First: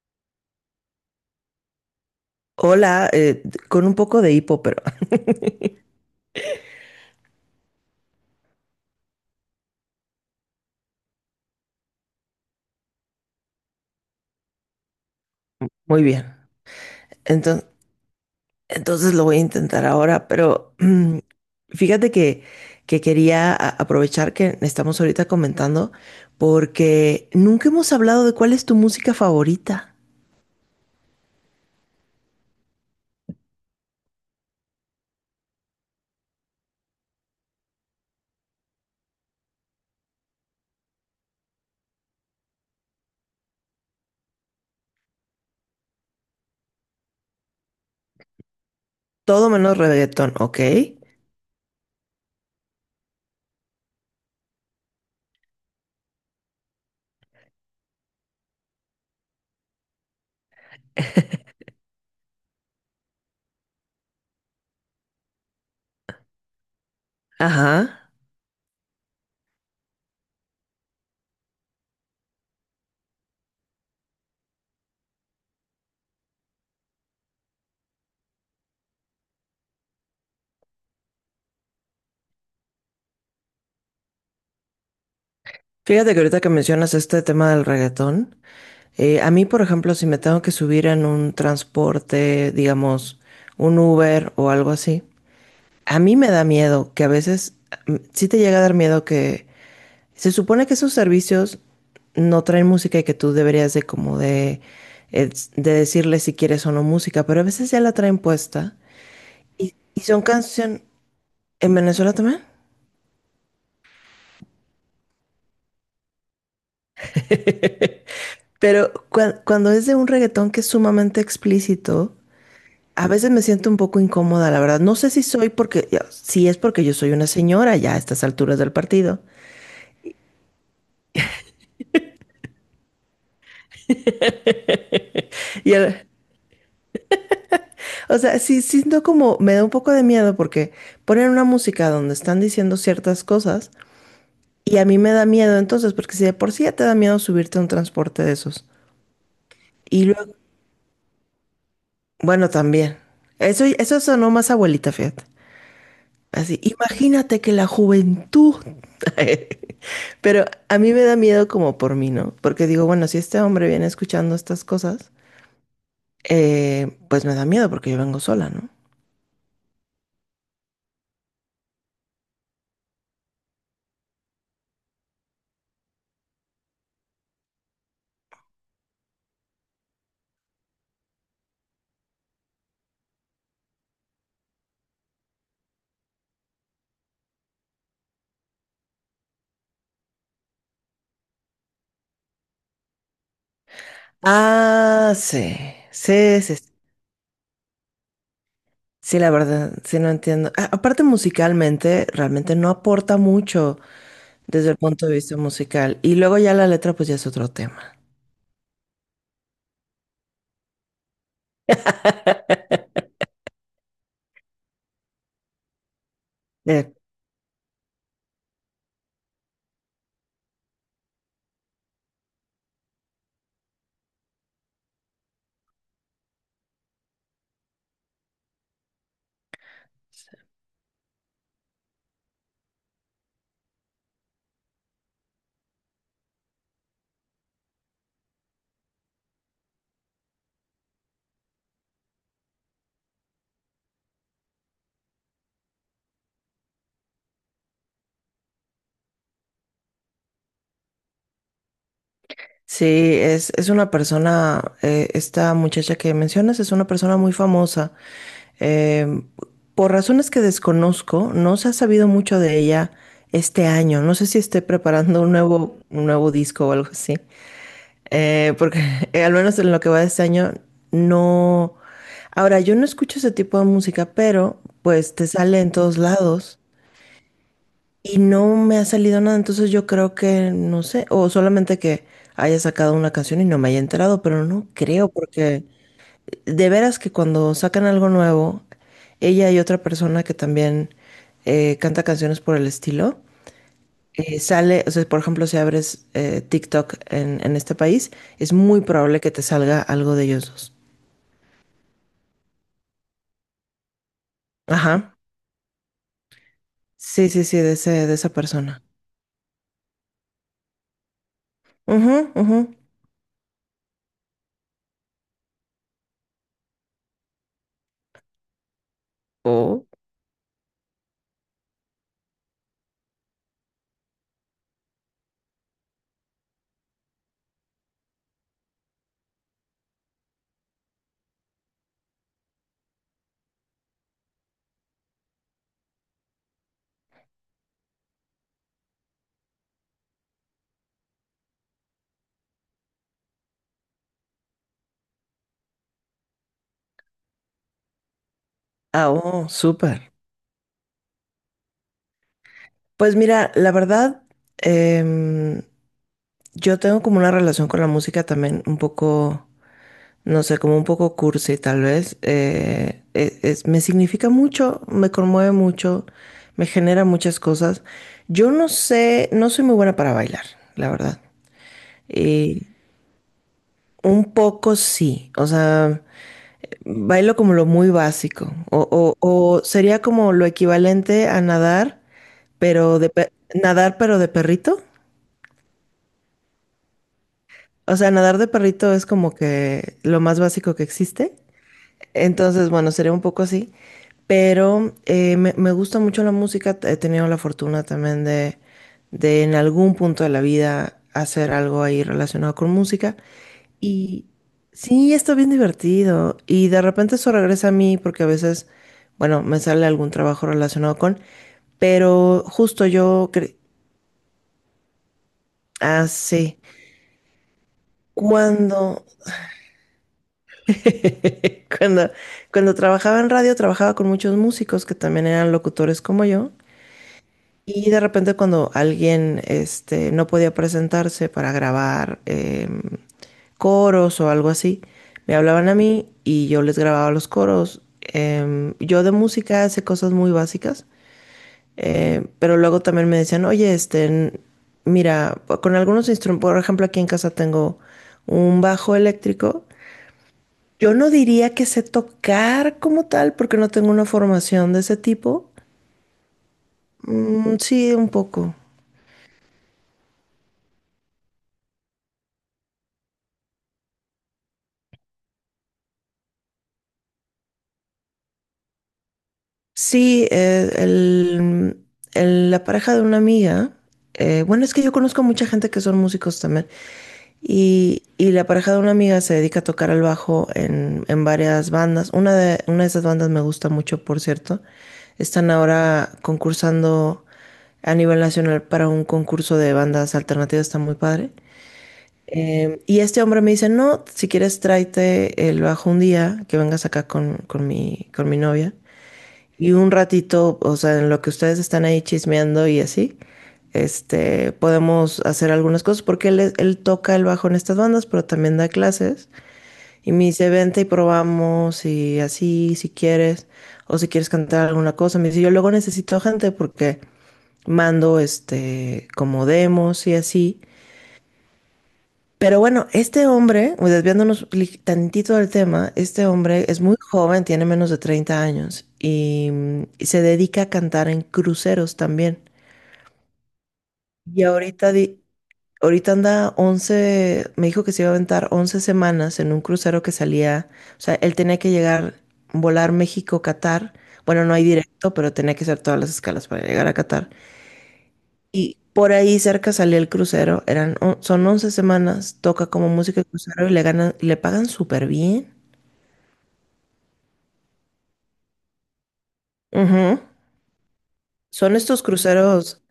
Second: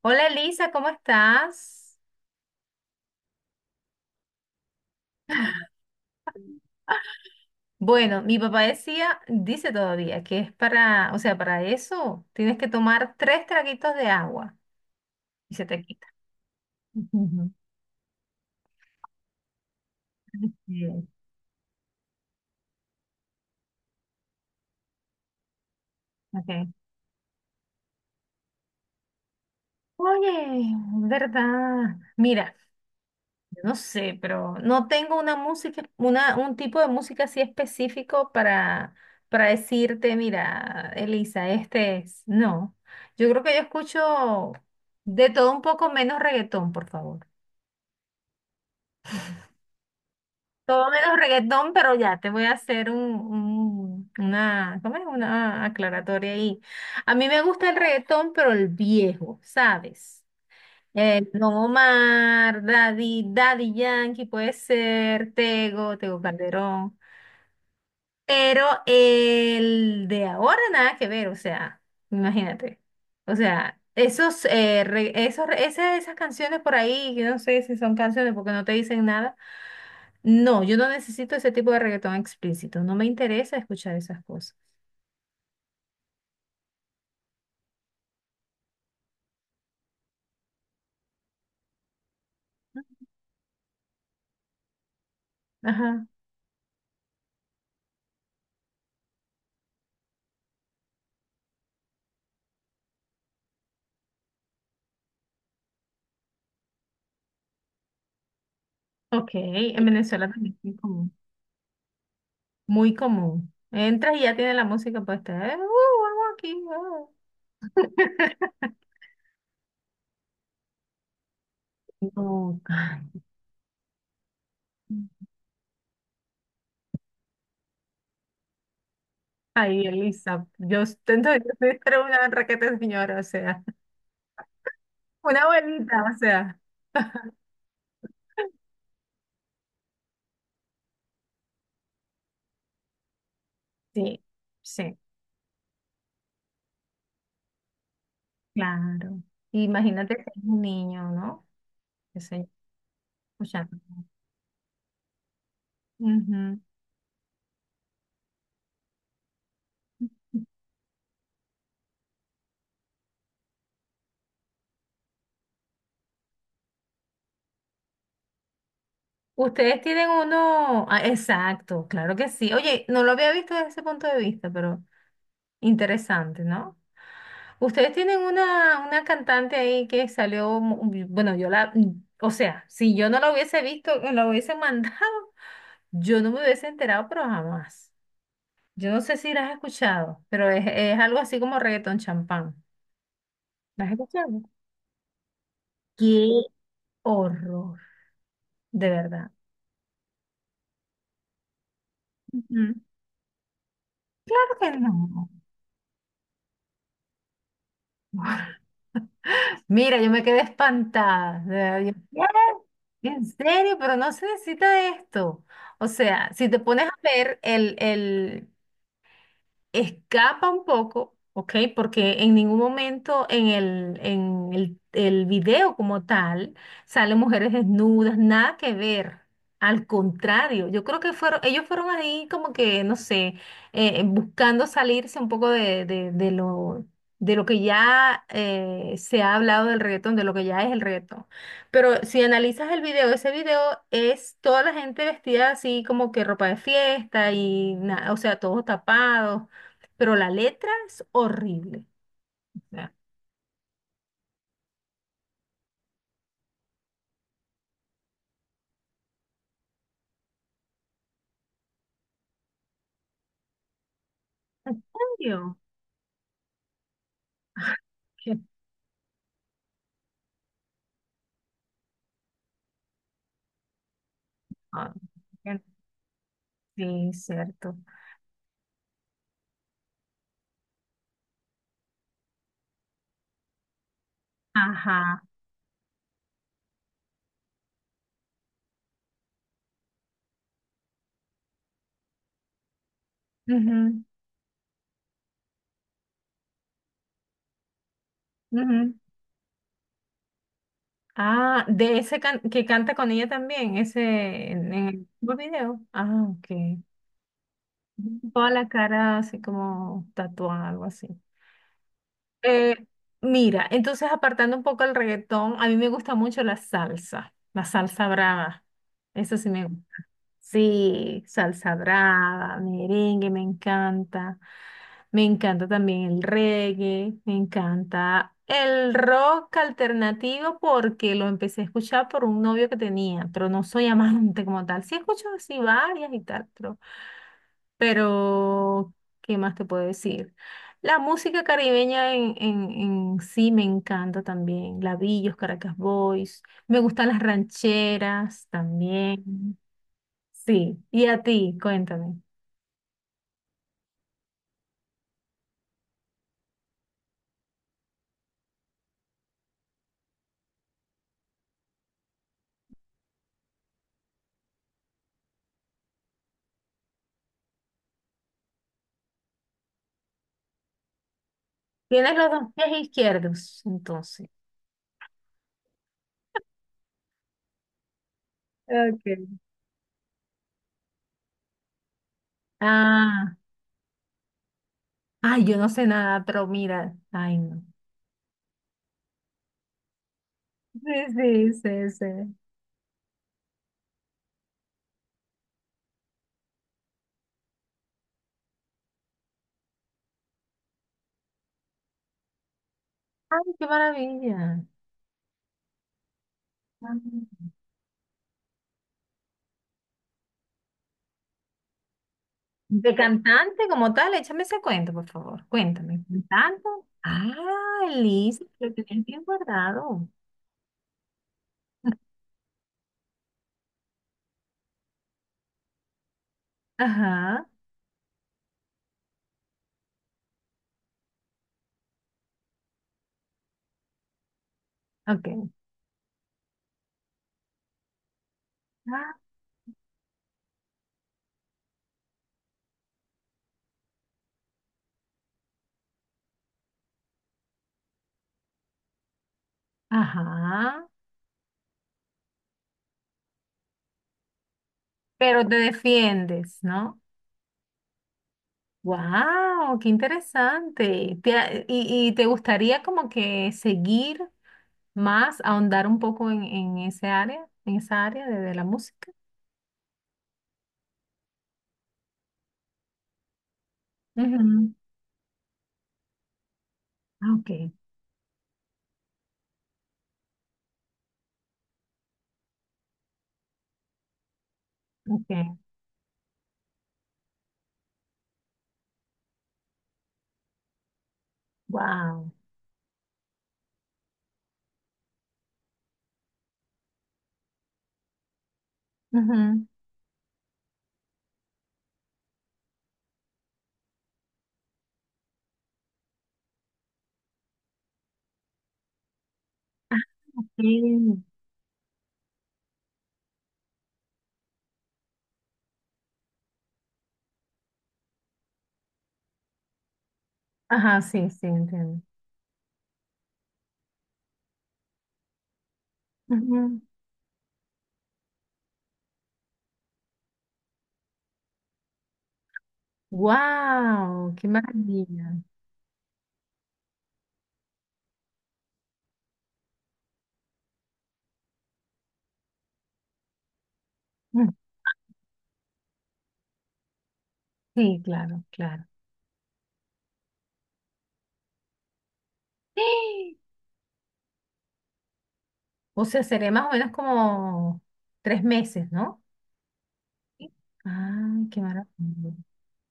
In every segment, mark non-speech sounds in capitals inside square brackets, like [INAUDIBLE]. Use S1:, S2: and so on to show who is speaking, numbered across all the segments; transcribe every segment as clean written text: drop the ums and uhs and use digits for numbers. S1: Hola Elisa, ¿cómo estás?
S2: Hola, con un poco de hipo, pero [LAUGHS]
S1: Bueno, mi papá decía, dice todavía que es para, o sea, para eso tienes que tomar tres traguitos de agua y se te
S2: muy
S1: quita.
S2: bien.
S1: [LAUGHS] Ujú.
S2: Entonces, entonces lo voy a intentar ahora, pero
S1: Bien,
S2: fíjate que quería aprovechar que estamos ahorita comentando
S1: ok.
S2: porque nunca hemos hablado de cuál es tu música favorita.
S1: Oye, ¿verdad? Mira, yo no sé, pero no tengo una música, un tipo de música así específico para decirte, mira, Elisa, este es. No, yo creo que yo escucho de todo un poco menos reggaetón, por favor.
S2: Todo menos reggaetón, ¿ok?
S1: Todo menos reggaetón, pero ya te voy a hacer una, ¿cómo es? Una aclaratoria ahí. A mí me gusta el reggaetón, pero el viejo, ¿sabes? Don Omar, Daddy Yankee, puede ser, Tego Calderón.
S2: Ajá.
S1: Pero el de ahora nada que ver, o sea, imagínate. O sea, esos, re- esos, re- ese- esas canciones por ahí, yo no sé si son canciones porque no te dicen nada. No, yo no necesito ese tipo de reggaetón explícito. No me interesa escuchar esas cosas.
S2: Fíjate que ahorita que mencionas este tema del reggaetón, a mí, por ejemplo, si me tengo que subir en un transporte, digamos, un Uber o algo así. A
S1: Ajá.
S2: mí me da miedo que a veces sí te llega a dar miedo que se supone que esos servicios no traen música y que tú deberías de como eh, de decirle si quieres o no música, pero a veces ya la traen puesta
S1: Ok,
S2: y,
S1: en
S2: y son
S1: Venezuela también es muy
S2: canciones
S1: común.
S2: en Venezuela también.
S1: Muy común. Entras y ya tiene la música puesta. Algo aquí. [LAUGHS]
S2: Pero cuando es de un reggaetón que es sumamente explícito,
S1: No, ay.
S2: a veces me siento un poco incómoda, la verdad. No sé si soy porque, si es porque yo soy una señora ya a estas alturas del partido.
S1: Ay, Elisa, yo intento de Dios, debe ser una raqueta señora, o sea, [LAUGHS] una
S2: Y
S1: abuelita,
S2: el-
S1: o sea.
S2: O sea, sí siento como, me da un poco de miedo porque ponen una música donde están diciendo ciertas cosas
S1: Sí,
S2: y a mí
S1: sí,
S2: me da miedo entonces, porque si de por sí ya te da miedo subirte a un transporte de esos.
S1: claro.
S2: Y
S1: Imagínate que
S2: luego,
S1: es un niño, ¿no? Que se
S2: bueno, también. Eso,
S1: escuchando.
S2: eso sonó más abuelita, fíjate.
S1: Ujú.
S2: Así, imagínate que la juventud. [LAUGHS] Pero a mí me da miedo como por mí, ¿no? Porque digo, bueno, si este hombre viene escuchando estas cosas, pues me da miedo porque yo vengo sola, ¿no?
S1: Ustedes tienen uno, ah, exacto, claro que sí. Oye, no lo había visto desde ese punto de vista, pero interesante, ¿no? Ustedes tienen una cantante ahí que salió, bueno, yo la, o sea, si yo no la hubiese visto, la hubiese [LAUGHS] mandado, yo no me hubiese enterado, pero jamás. Yo no sé si la has escuchado, pero es algo así como reggaetón champán. ¿La has escuchado?
S2: Ah, sí,
S1: ¡Qué
S2: sí, sí.
S1: horror! De
S2: Sí,
S1: verdad.
S2: la verdad, sí no entiendo. Aparte musicalmente, realmente no
S1: Ujú.
S2: aporta mucho
S1: Claro
S2: desde el
S1: que
S2: punto de
S1: no.
S2: vista musical. Y luego ya la letra, pues ya es otro tema.
S1: Mira, yo me quedé espantada, de verdad, yo, ¿qué? En serio, pero no se necesita de esto. O sea, si te pones a ver escapa un poco, ¿ok? Porque en ningún momento en el video como tal salen mujeres desnudas, nada que ver. Al contrario, yo creo que fueron, ellos fueron ahí como que, no sé, buscando salirse un poco de lo que ya se ha hablado del reggaetón, de lo que ya es el reggaetón. Pero si analizas el video, ese video es toda la gente vestida así como que ropa de fiesta y, o sea, todos tapados pero la letra es horrible. O
S2: Sí,
S1: sea,
S2: es una persona, esta muchacha que mencionas es una persona muy famosa. Eh, por razones que desconozco, no se ha sabido mucho de ella este año. No sé si esté
S1: ¿en
S2: preparando un
S1: serio?
S2: nuevo, un nuevo disco o algo así.
S1: Qué
S2: Porque [LAUGHS] al menos en lo que va de este año, no. Ahora, yo no escucho ese tipo de música, pero
S1: padre.
S2: pues te sale en todos lados.
S1: Sí, cierto.
S2: Y no me ha salido nada, entonces yo creo que, no sé, o solamente que haya sacado una canción y no me haya enterado, pero no creo,
S1: Ajá.
S2: porque de veras que cuando sacan algo nuevo, ella y otra persona que también canta canciones por el estilo, sale, o sea, por ejemplo, si abres TikTok en este país, es
S1: Ujú,
S2: muy
S1: ujú.
S2: probable que te salga algo de ellos dos.
S1: Ah, de que canta con ella también, ese en el
S2: Ajá.
S1: mismo video. Ah, ok.
S2: Sí, sí, sí, de ese, de esa
S1: Toda la
S2: persona.
S1: cara así como tatuada, algo así.
S2: Ujú, ujú.
S1: Eh, Mira, entonces apartando un poco el reggaetón, a mí me gusta mucho la salsa brava. Eso sí me
S2: Oh.
S1: gusta. Sí, salsa brava, merengue, me encanta. Me encanta también el reggae, me encanta el rock alternativo porque lo empecé a escuchar por un novio que tenía, pero no soy [LAUGHS] amante como tal. Sí escucho así varias y tal, pero ¿qué más te puedo decir? La música caribeña en sí me encanta también. Labillos, Caracas Boys, me gustan las rancheras
S2: Ah, oh,
S1: también.
S2: súper.
S1: Sí, y a ti, cuéntame.
S2: Pues mira, la verdad, em, yo tengo como una relación con la música también un poco, no sé, como un poco cursi tal vez. Me significa mucho, me conmueve mucho, me genera muchas cosas. Yo no sé, no soy muy buena para bailar, la verdad.
S1: Tienes los dos
S2: Y
S1: pies izquierdos, entonces.
S2: un poco sí, o sea, bailo como lo muy básico, o, o
S1: Ok.
S2: o sería como lo equivalente a nadar, pero
S1: Ah,
S2: nadar pero de perrito.
S1: ay, yo no sé nada, pero mira, ay, no.
S2: O sea, nadar de perrito es como que lo más básico que
S1: Sí,
S2: existe.
S1: sí, sí, sí.
S2: Entonces, bueno, sería un poco así. Pero me gusta mucho la música. He tenido la fortuna también de en algún punto de la vida hacer algo ahí relacionado con música.
S1: Ay, qué
S2: Y
S1: maravilla.
S2: sí, está bien divertido. Y de repente eso
S1: Ah,
S2: regresa a mí porque a veces, bueno, me sale algún trabajo relacionado con. Pero justo
S1: de
S2: yo,
S1: cantante como tal, échame ese cuento, por favor. Cuéntame.
S2: sí.
S1: ¿Cantante? Ah, Liz, lo tenías
S2: Cuando
S1: bien guardado.
S2: Cuando,
S1: [LAUGHS]
S2: cuando trabajaba en radio, trabajaba con muchos músicos que también eran locutores como yo.
S1: Ajá,
S2: Y de repente cuando alguien no podía presentarse para grabar coros o algo así, me
S1: ok.
S2: hablaban a mí y yo les grababa los coros. Yo de
S1: Ah,
S2: música sé cosas muy básicas, pero luego también me decían, oye, mira, con algunos instrumentos, por ejemplo, aquí en casa tengo un bajo eléctrico.
S1: ajá,
S2: Yo no diría que sé tocar como tal, porque no tengo una formación de ese
S1: pero
S2: tipo.
S1: te defiendes, ¿no?
S2: Mm, sí, un poco.
S1: Wow, qué interesante. ¿Y te gustaría como que seguir más, ahondar un poco en ese área, en esa área de la música?
S2: Sí, la pareja de una amiga, bueno,
S1: Ujú.
S2: es que yo conozco mucha gente que son músicos también,
S1: Ah, ok,
S2: y la pareja de una amiga se dedica a tocar el bajo en varias bandas. Una de esas bandas me gusta mucho, por cierto. Están
S1: ok.
S2: ahora concursando a nivel nacional para un concurso de bandas alternativas, está muy padre.
S1: Wow.
S2: Y este hombre me dice, no, si quieres tráete el bajo un día, que vengas acá con mi novia. Y un ratito, o sea, en lo que ustedes están ahí chismeando y así, podemos hacer algunas cosas, porque él toca el bajo en estas bandas, pero también da clases. Y me dice, vente y
S1: Sí.
S2: probamos y así, si quieres, o si quieres cantar alguna cosa. Me dice, yo luego necesito gente porque mando, como demos y así.
S1: Ajá, sí, sí, entiendo.
S2: Pero bueno, este hombre, desviándonos tantito del tema, este hombre es muy joven, tiene menos de 30 años y se dedica a cantar en cruceros también.
S1: Wow,
S2: Y
S1: qué
S2: ahorita,
S1: maravilla.
S2: ahorita anda 11, me dijo que se iba a aventar 11 semanas en un crucero que salía, o sea, él tenía que llegar, volar México-Catar. Bueno,
S1: Mm,
S2: no hay directo, pero tenía que hacer todas las escalas para llegar a Qatar.
S1: sí, claro,
S2: Y
S1: claro.
S2: por ahí cerca salía el crucero, son 11 semanas, toca como música de
S1: ¡Ah!
S2: crucero y le ganan, le pagan súper bien.
S1: O sea, sería más o menos como 3 meses, ¿no?
S2: Ujú.
S1: Sí. Ay, qué
S2: Son estos
S1: maravilla.
S2: cruceros,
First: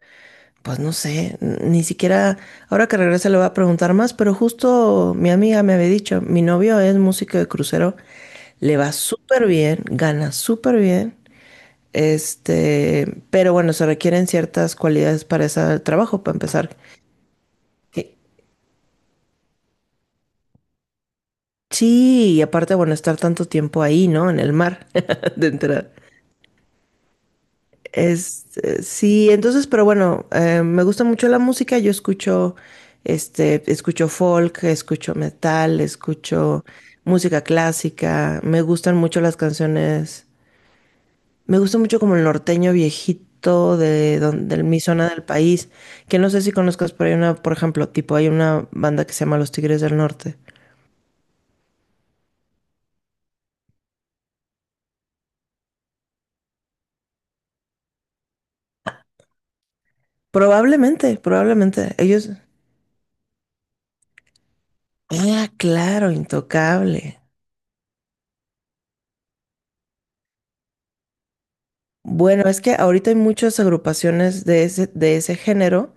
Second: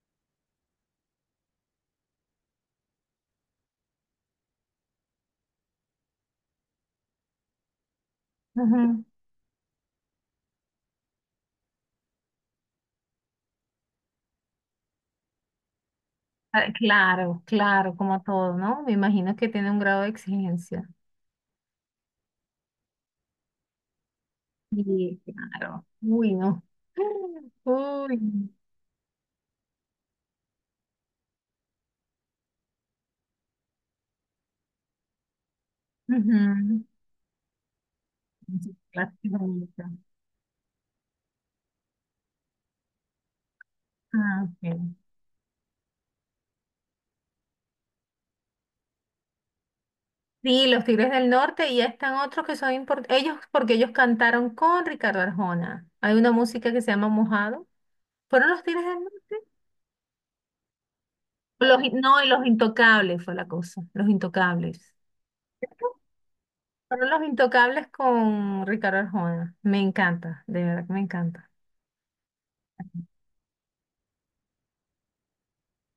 S2: pues no sé, ni siquiera, ahora que regrese le voy a preguntar más, pero justo mi amiga me había dicho, mi novio es músico de crucero, le va súper bien, gana súper bien, pero bueno, se requieren ciertas cualidades para ese trabajo, para
S1: Ah,
S2: empezar,
S1: claro, claro,
S2: que,
S1: como todo, ¿no? Me imagino que tiene un grado de exigencia.
S2: Sí, y aparte, bueno, estar tanto tiempo ahí, ¿no? En el mar,
S1: Sí,
S2: [LAUGHS] de
S1: claro.
S2: entrada.
S1: Uy, no. [GASPS] [LAUGHS] Uy.
S2: Sí, entonces, pero bueno, me gusta mucho la música. Yo escucho folk, escucho metal, escucho
S1: Ujú.
S2: música clásica. Me
S1: Sí,
S2: gustan
S1: claro,
S2: mucho
S1: qué
S2: las
S1: bonito.
S2: canciones. Me gusta mucho como el norteño viejito
S1: Ah, ok.
S2: de mi zona del país, que no sé si conozcas, pero hay una, por ejemplo, tipo, hay una banda que se llama Los Tigres del Norte.
S1: Sí, los Tigres del Norte y ya están otros que son importantes. Ellos, porque ellos cantaron con Ricardo Arjona. Hay una música que se llama Mojado. ¿Fueron los Tigres del Norte?
S2: Probablemente, probablemente.
S1: No, y
S2: Ellos.
S1: los Intocables fue la cosa. Los Intocables.
S2: Ah, claro,
S1: Fueron
S2: Intocable.
S1: Los Intocables con Ricardo Arjona. Me encanta, de verdad que me encanta.
S2: Bueno, es que ahorita hay muchas agrupaciones de ese género,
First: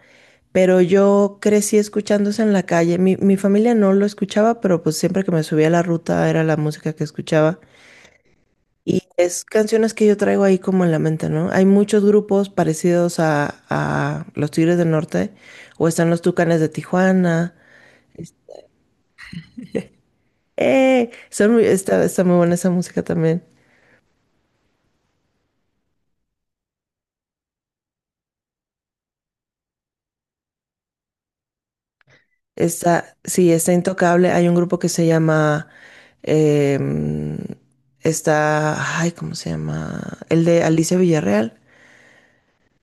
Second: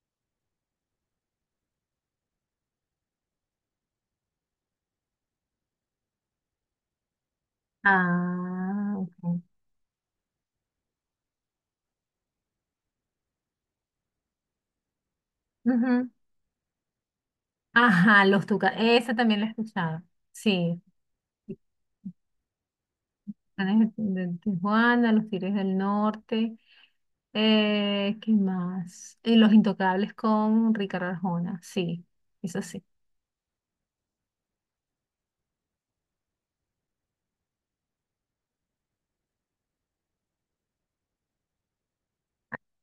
S2: pero yo crecí escuchándose en la calle. Mi familia no lo escuchaba, pero pues siempre que me subía a la ruta era la música que escuchaba.
S1: Ah,
S2: Y
S1: ok.
S2: es canciones que yo traigo ahí como en la mente, ¿no? Hay muchos grupos parecidos a Los Tigres del Norte, o
S1: Ujú.
S2: están los Tucanes de Tijuana.
S1: Ajá,
S2: Es-
S1: Los Tucanes. Esa también la he escuchado. Sí.
S2: ¡Eh! Son está muy buena esa música también.
S1: Tucanes de Tijuana, Los Tigres del Norte. ¿Qué más? Y Los Intocables con Ricardo Arjona. Sí, eso sí.
S2: Está, sí, está Intocable. Hay un grupo que se llama, em, está, ay, ¿cómo se llama? El de Alicia Villarreal.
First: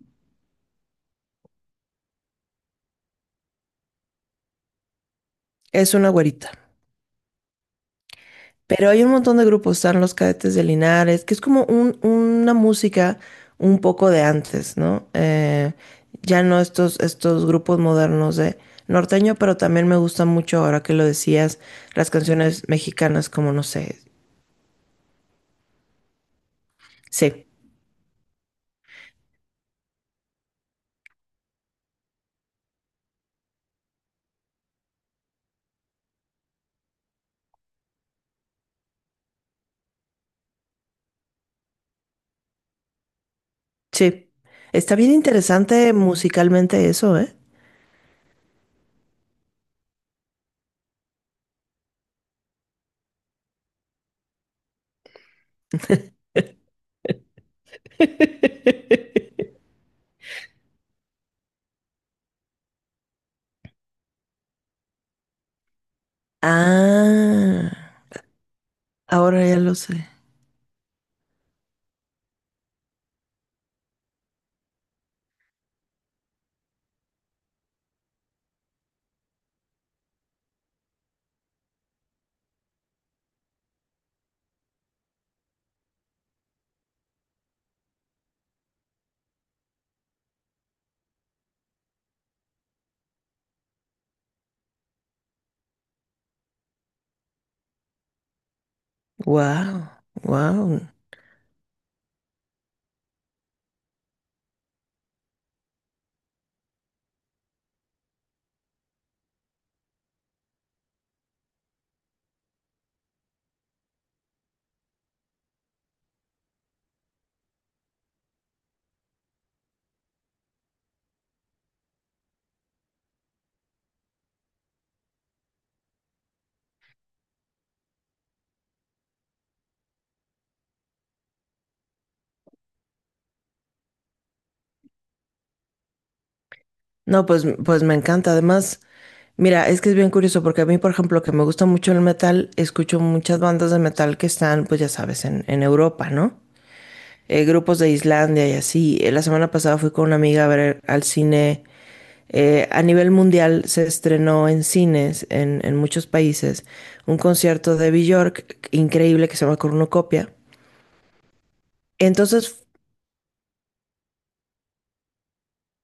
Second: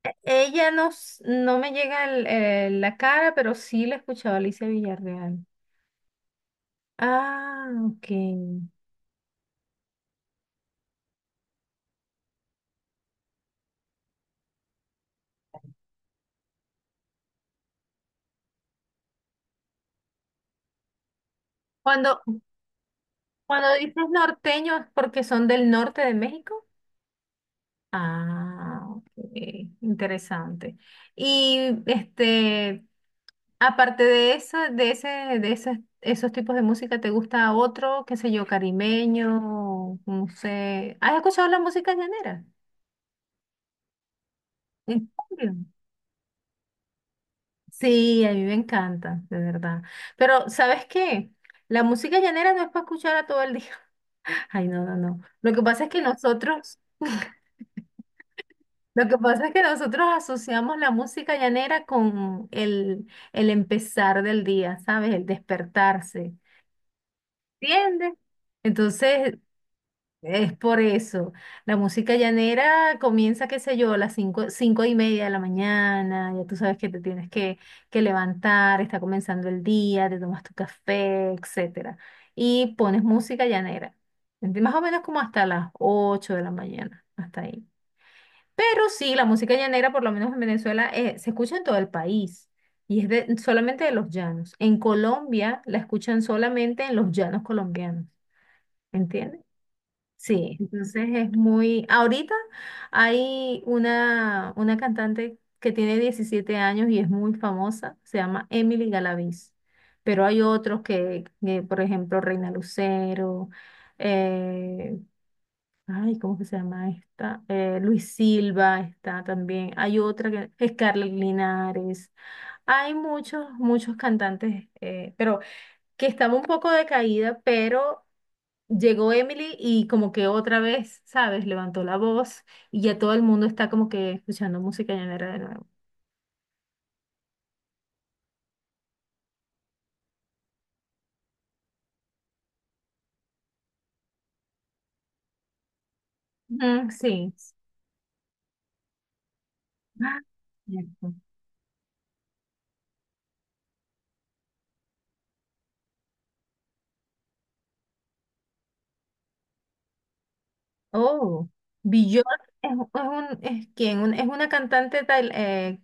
S1: Ella no, no me llega la cara, pero sí la he escuchado a Alicia Villarreal.
S2: Es una güerita.
S1: Ah, ok.
S2: Pero hay un montón de grupos, están los Cadetes de Linares, que es como una música un poco de antes, ¿no? Ya no estos grupos modernos de norteño, pero también me gusta mucho, ahora que lo decías, las
S1: Cuando,
S2: canciones mexicanas como, no
S1: Cuando
S2: sé,
S1: dices norteño es porque son del norte de México.
S2: sí.
S1: Ah, ok, interesante. Y este, aparte de esos tipos de música, ¿te gusta otro, qué sé yo, carimeño? No sé. ¿Has escuchado la música llanera?
S2: Sí. Está
S1: ¿En
S2: bien
S1: serio?
S2: interesante musicalmente eso, ¿eh?
S1: Sí, a mí me encanta, de verdad. Pero, ¿sabes qué? La música llanera no es para escuchar a todo el día. [LAUGHS] Ay, no, no, no. Lo que pasa es que nosotros [LAUGHS] Lo que pasa es
S2: [LAUGHS]
S1: que nosotros asociamos la música llanera con el empezar del día, ¿sabes? El despertarse,
S2: Ah,
S1: ¿entiendes? Entonces,
S2: ahora ya lo sé.
S1: es por eso. La música llanera comienza, qué sé yo, a las 5, 5:30 de la mañana, ya tú sabes que te tienes que levantar, está comenzando el día, te tomas tu café, etcétera. Y pones música llanera, ¿entiendes? Más o menos como hasta las 8 de la mañana, hasta ahí. Pero sí, la música llanera, por lo menos en Venezuela, se escucha en todo el país y es solamente de los llanos. En Colombia la escuchan solamente en los llanos colombianos, ¿entiendes?
S2: Wow,
S1: Sí,
S2: wow.
S1: entonces es muy... Ahorita hay una cantante que tiene 17 años y es muy famosa, se llama Emily Galaviz, pero hay otros que, por ejemplo, Reina Lucero, eh, ay, ¿cómo que se llama esta? Luis Silva está también. Hay otra que Scarlett Linares. Hay muchos, muchos cantantes, pero que estaba un poco decaída, pero llegó Emily y como que otra vez, ¿sabes? Levantó la voz y ya todo el mundo está como que escuchando música llanera de nuevo.
S2: No, pues me encanta. Además, mira, es que es bien curioso porque a mí, por ejemplo, que me gusta mucho el metal, escucho muchas bandas de metal que están, pues ya sabes, en Europa, ¿no?
S1: Ujú, sí.
S2: Grupos de Islandia y así. La semana pasada fui con una
S1: Ah,
S2: amiga a ver al
S1: cierto.
S2: cine. A nivel mundial se estrenó en cines, en muchos países, un concierto de Björk increíble que se llama Cornucopia.
S1: Oh, Björk
S2: Entonces,
S1: es, es es, ¿quién? Es una cantante tal,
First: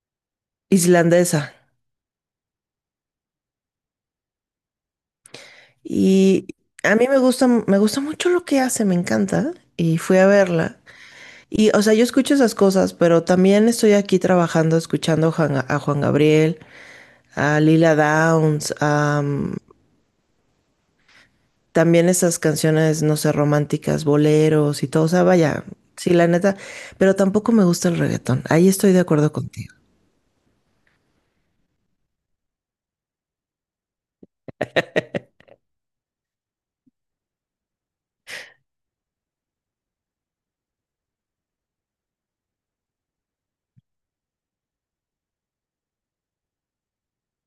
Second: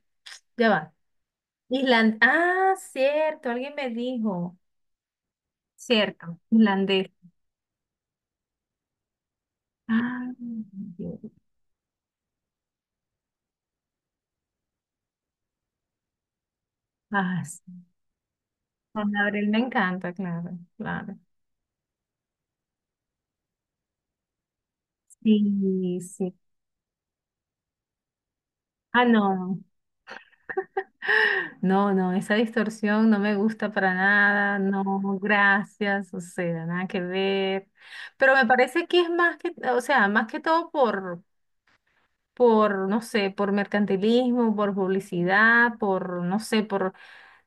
S1: ya va.
S2: islandesa.
S1: Ah, cierto, alguien me dijo, cierto,
S2: Y a mí
S1: islandés.
S2: me gusta mucho lo que hace, me encanta. Y fui
S1: Ah,
S2: a verla.
S1: Dios.
S2: Y, o sea, yo escucho esas cosas, pero también estoy aquí trabajando, escuchando a Juan Gabriel,
S1: Ah,
S2: a
S1: sí.
S2: Lila Downs,
S1: Con
S2: a,
S1: Gabriel me encanta, claro, claro.
S2: también esas canciones, no sé, románticas, boleros y todo, o sea, vaya,
S1: Sí,
S2: sí, la
S1: sí.
S2: neta, pero tampoco me gusta el reggaetón. Ahí estoy de
S1: Ah,
S2: acuerdo
S1: no,
S2: contigo.
S1: no, no, esa distorsión no me gusta para nada, no, gracias, o sea, nada que ver. Pero me parece que es más que, o sea, más que todo por, no sé, por mercantilismo, por publicidad, por, no sé, por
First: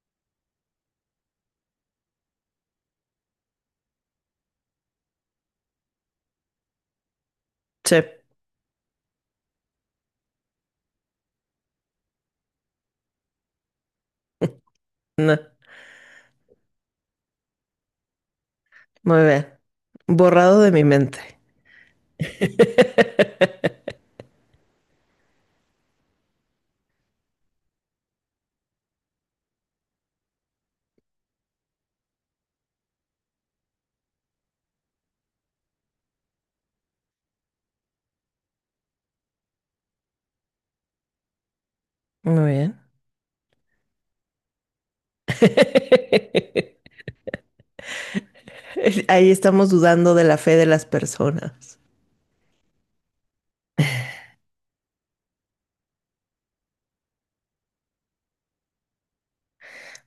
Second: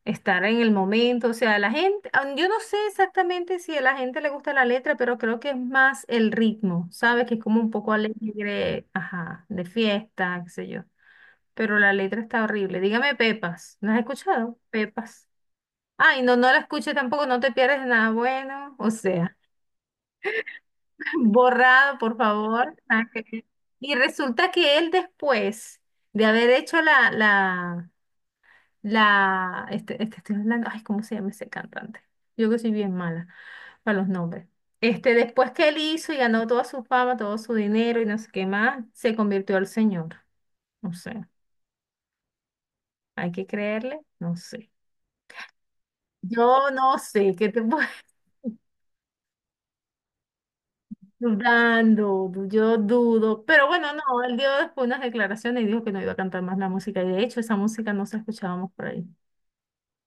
S1: estar en el momento, o sea, la gente, ah, yo no sé exactamente si a la gente le gusta la letra, pero creo que es más el ritmo, ¿sabes? Que es como un poco
S2: Sí,
S1: alegre, ajá, de fiesta, qué sé yo. Pero la letra está horrible. Dígame Pepas, ¿no has escuchado? Pepas.
S2: no,
S1: Ay, no, no la escuches tampoco, no te pierdes de nada bueno, o
S2: muy
S1: sea,
S2: bien. Borrado de mi
S1: [LAUGHS]
S2: mente.
S1: borrado, por favor. Ah, y resulta que él después de haber hecho este, este estoy hablando, ay, ¿cómo se llama ese cantante? Yo que soy bien mala para los nombres. Este, después que él hizo y ganó toda su fama, todo su dinero y no sé qué más, se convirtió al señor. No sé,
S2: Muy bien.
S1: hay que creerle, no sé. Yo
S2: [LAUGHS]
S1: no sé, ¿qué te puedo [LAUGHS]
S2: Ahí estamos dudando de la fe de las personas.
S1: dudando? Yo dudo, pero bueno, no, él dio después unas declaraciones y dijo que no iba a cantar más la música y de hecho esa música no se escuchábamos por ahí.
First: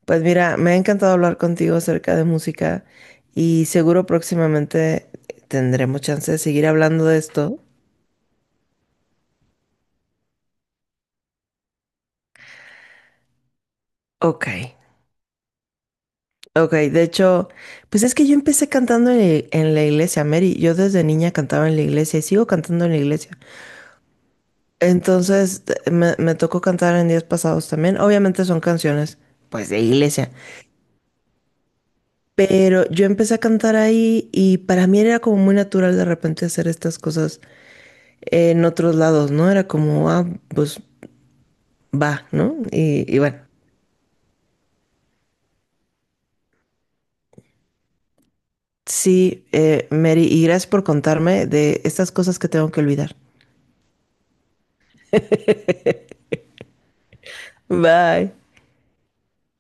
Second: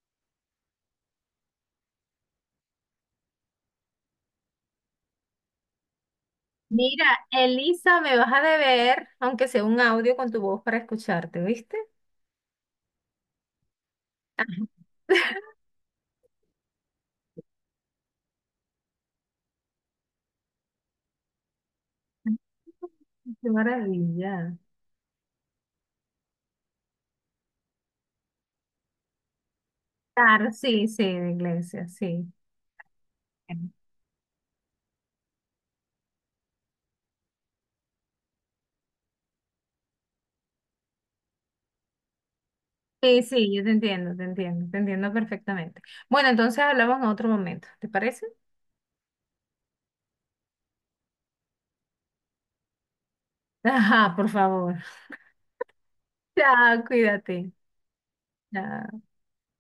S2: Pues mira, me ha encantado hablar contigo acerca de música y seguro próximamente tendremos chance de seguir
S1: Mira,
S2: hablando de esto.
S1: Elisa, me vas a deber, aunque sea un audio con tu voz para escucharte, ¿viste?
S2: Ok. Ok, de hecho, pues es que yo empecé cantando en la iglesia, Mary. Yo desde niña cantaba en la iglesia y sigo cantando en
S1: [LAUGHS]
S2: la iglesia.
S1: Qué maravilla.
S2: Entonces, me tocó cantar en días pasados también. Obviamente son canciones, pues, de iglesia.
S1: Claro, sí, sí, de iglesia, sí.
S2: Pero yo empecé a cantar ahí y para mí era como muy natural de repente hacer estas cosas en otros lados, ¿no? Era como, ah, pues va, ¿no? Y
S1: Sí,
S2: bueno,
S1: sí, yo te entiendo, te entiendo, te entiendo perfectamente. Bueno, entonces hablamos en otro momento, ¿te parece?
S2: sí, Mary, y gracias por contarme de estas cosas que tengo que olvidar.
S1: [LAUGHS] Ajá, por favor. [LAUGHS] Chao, cuídate.
S2: Bye.
S1: Chao.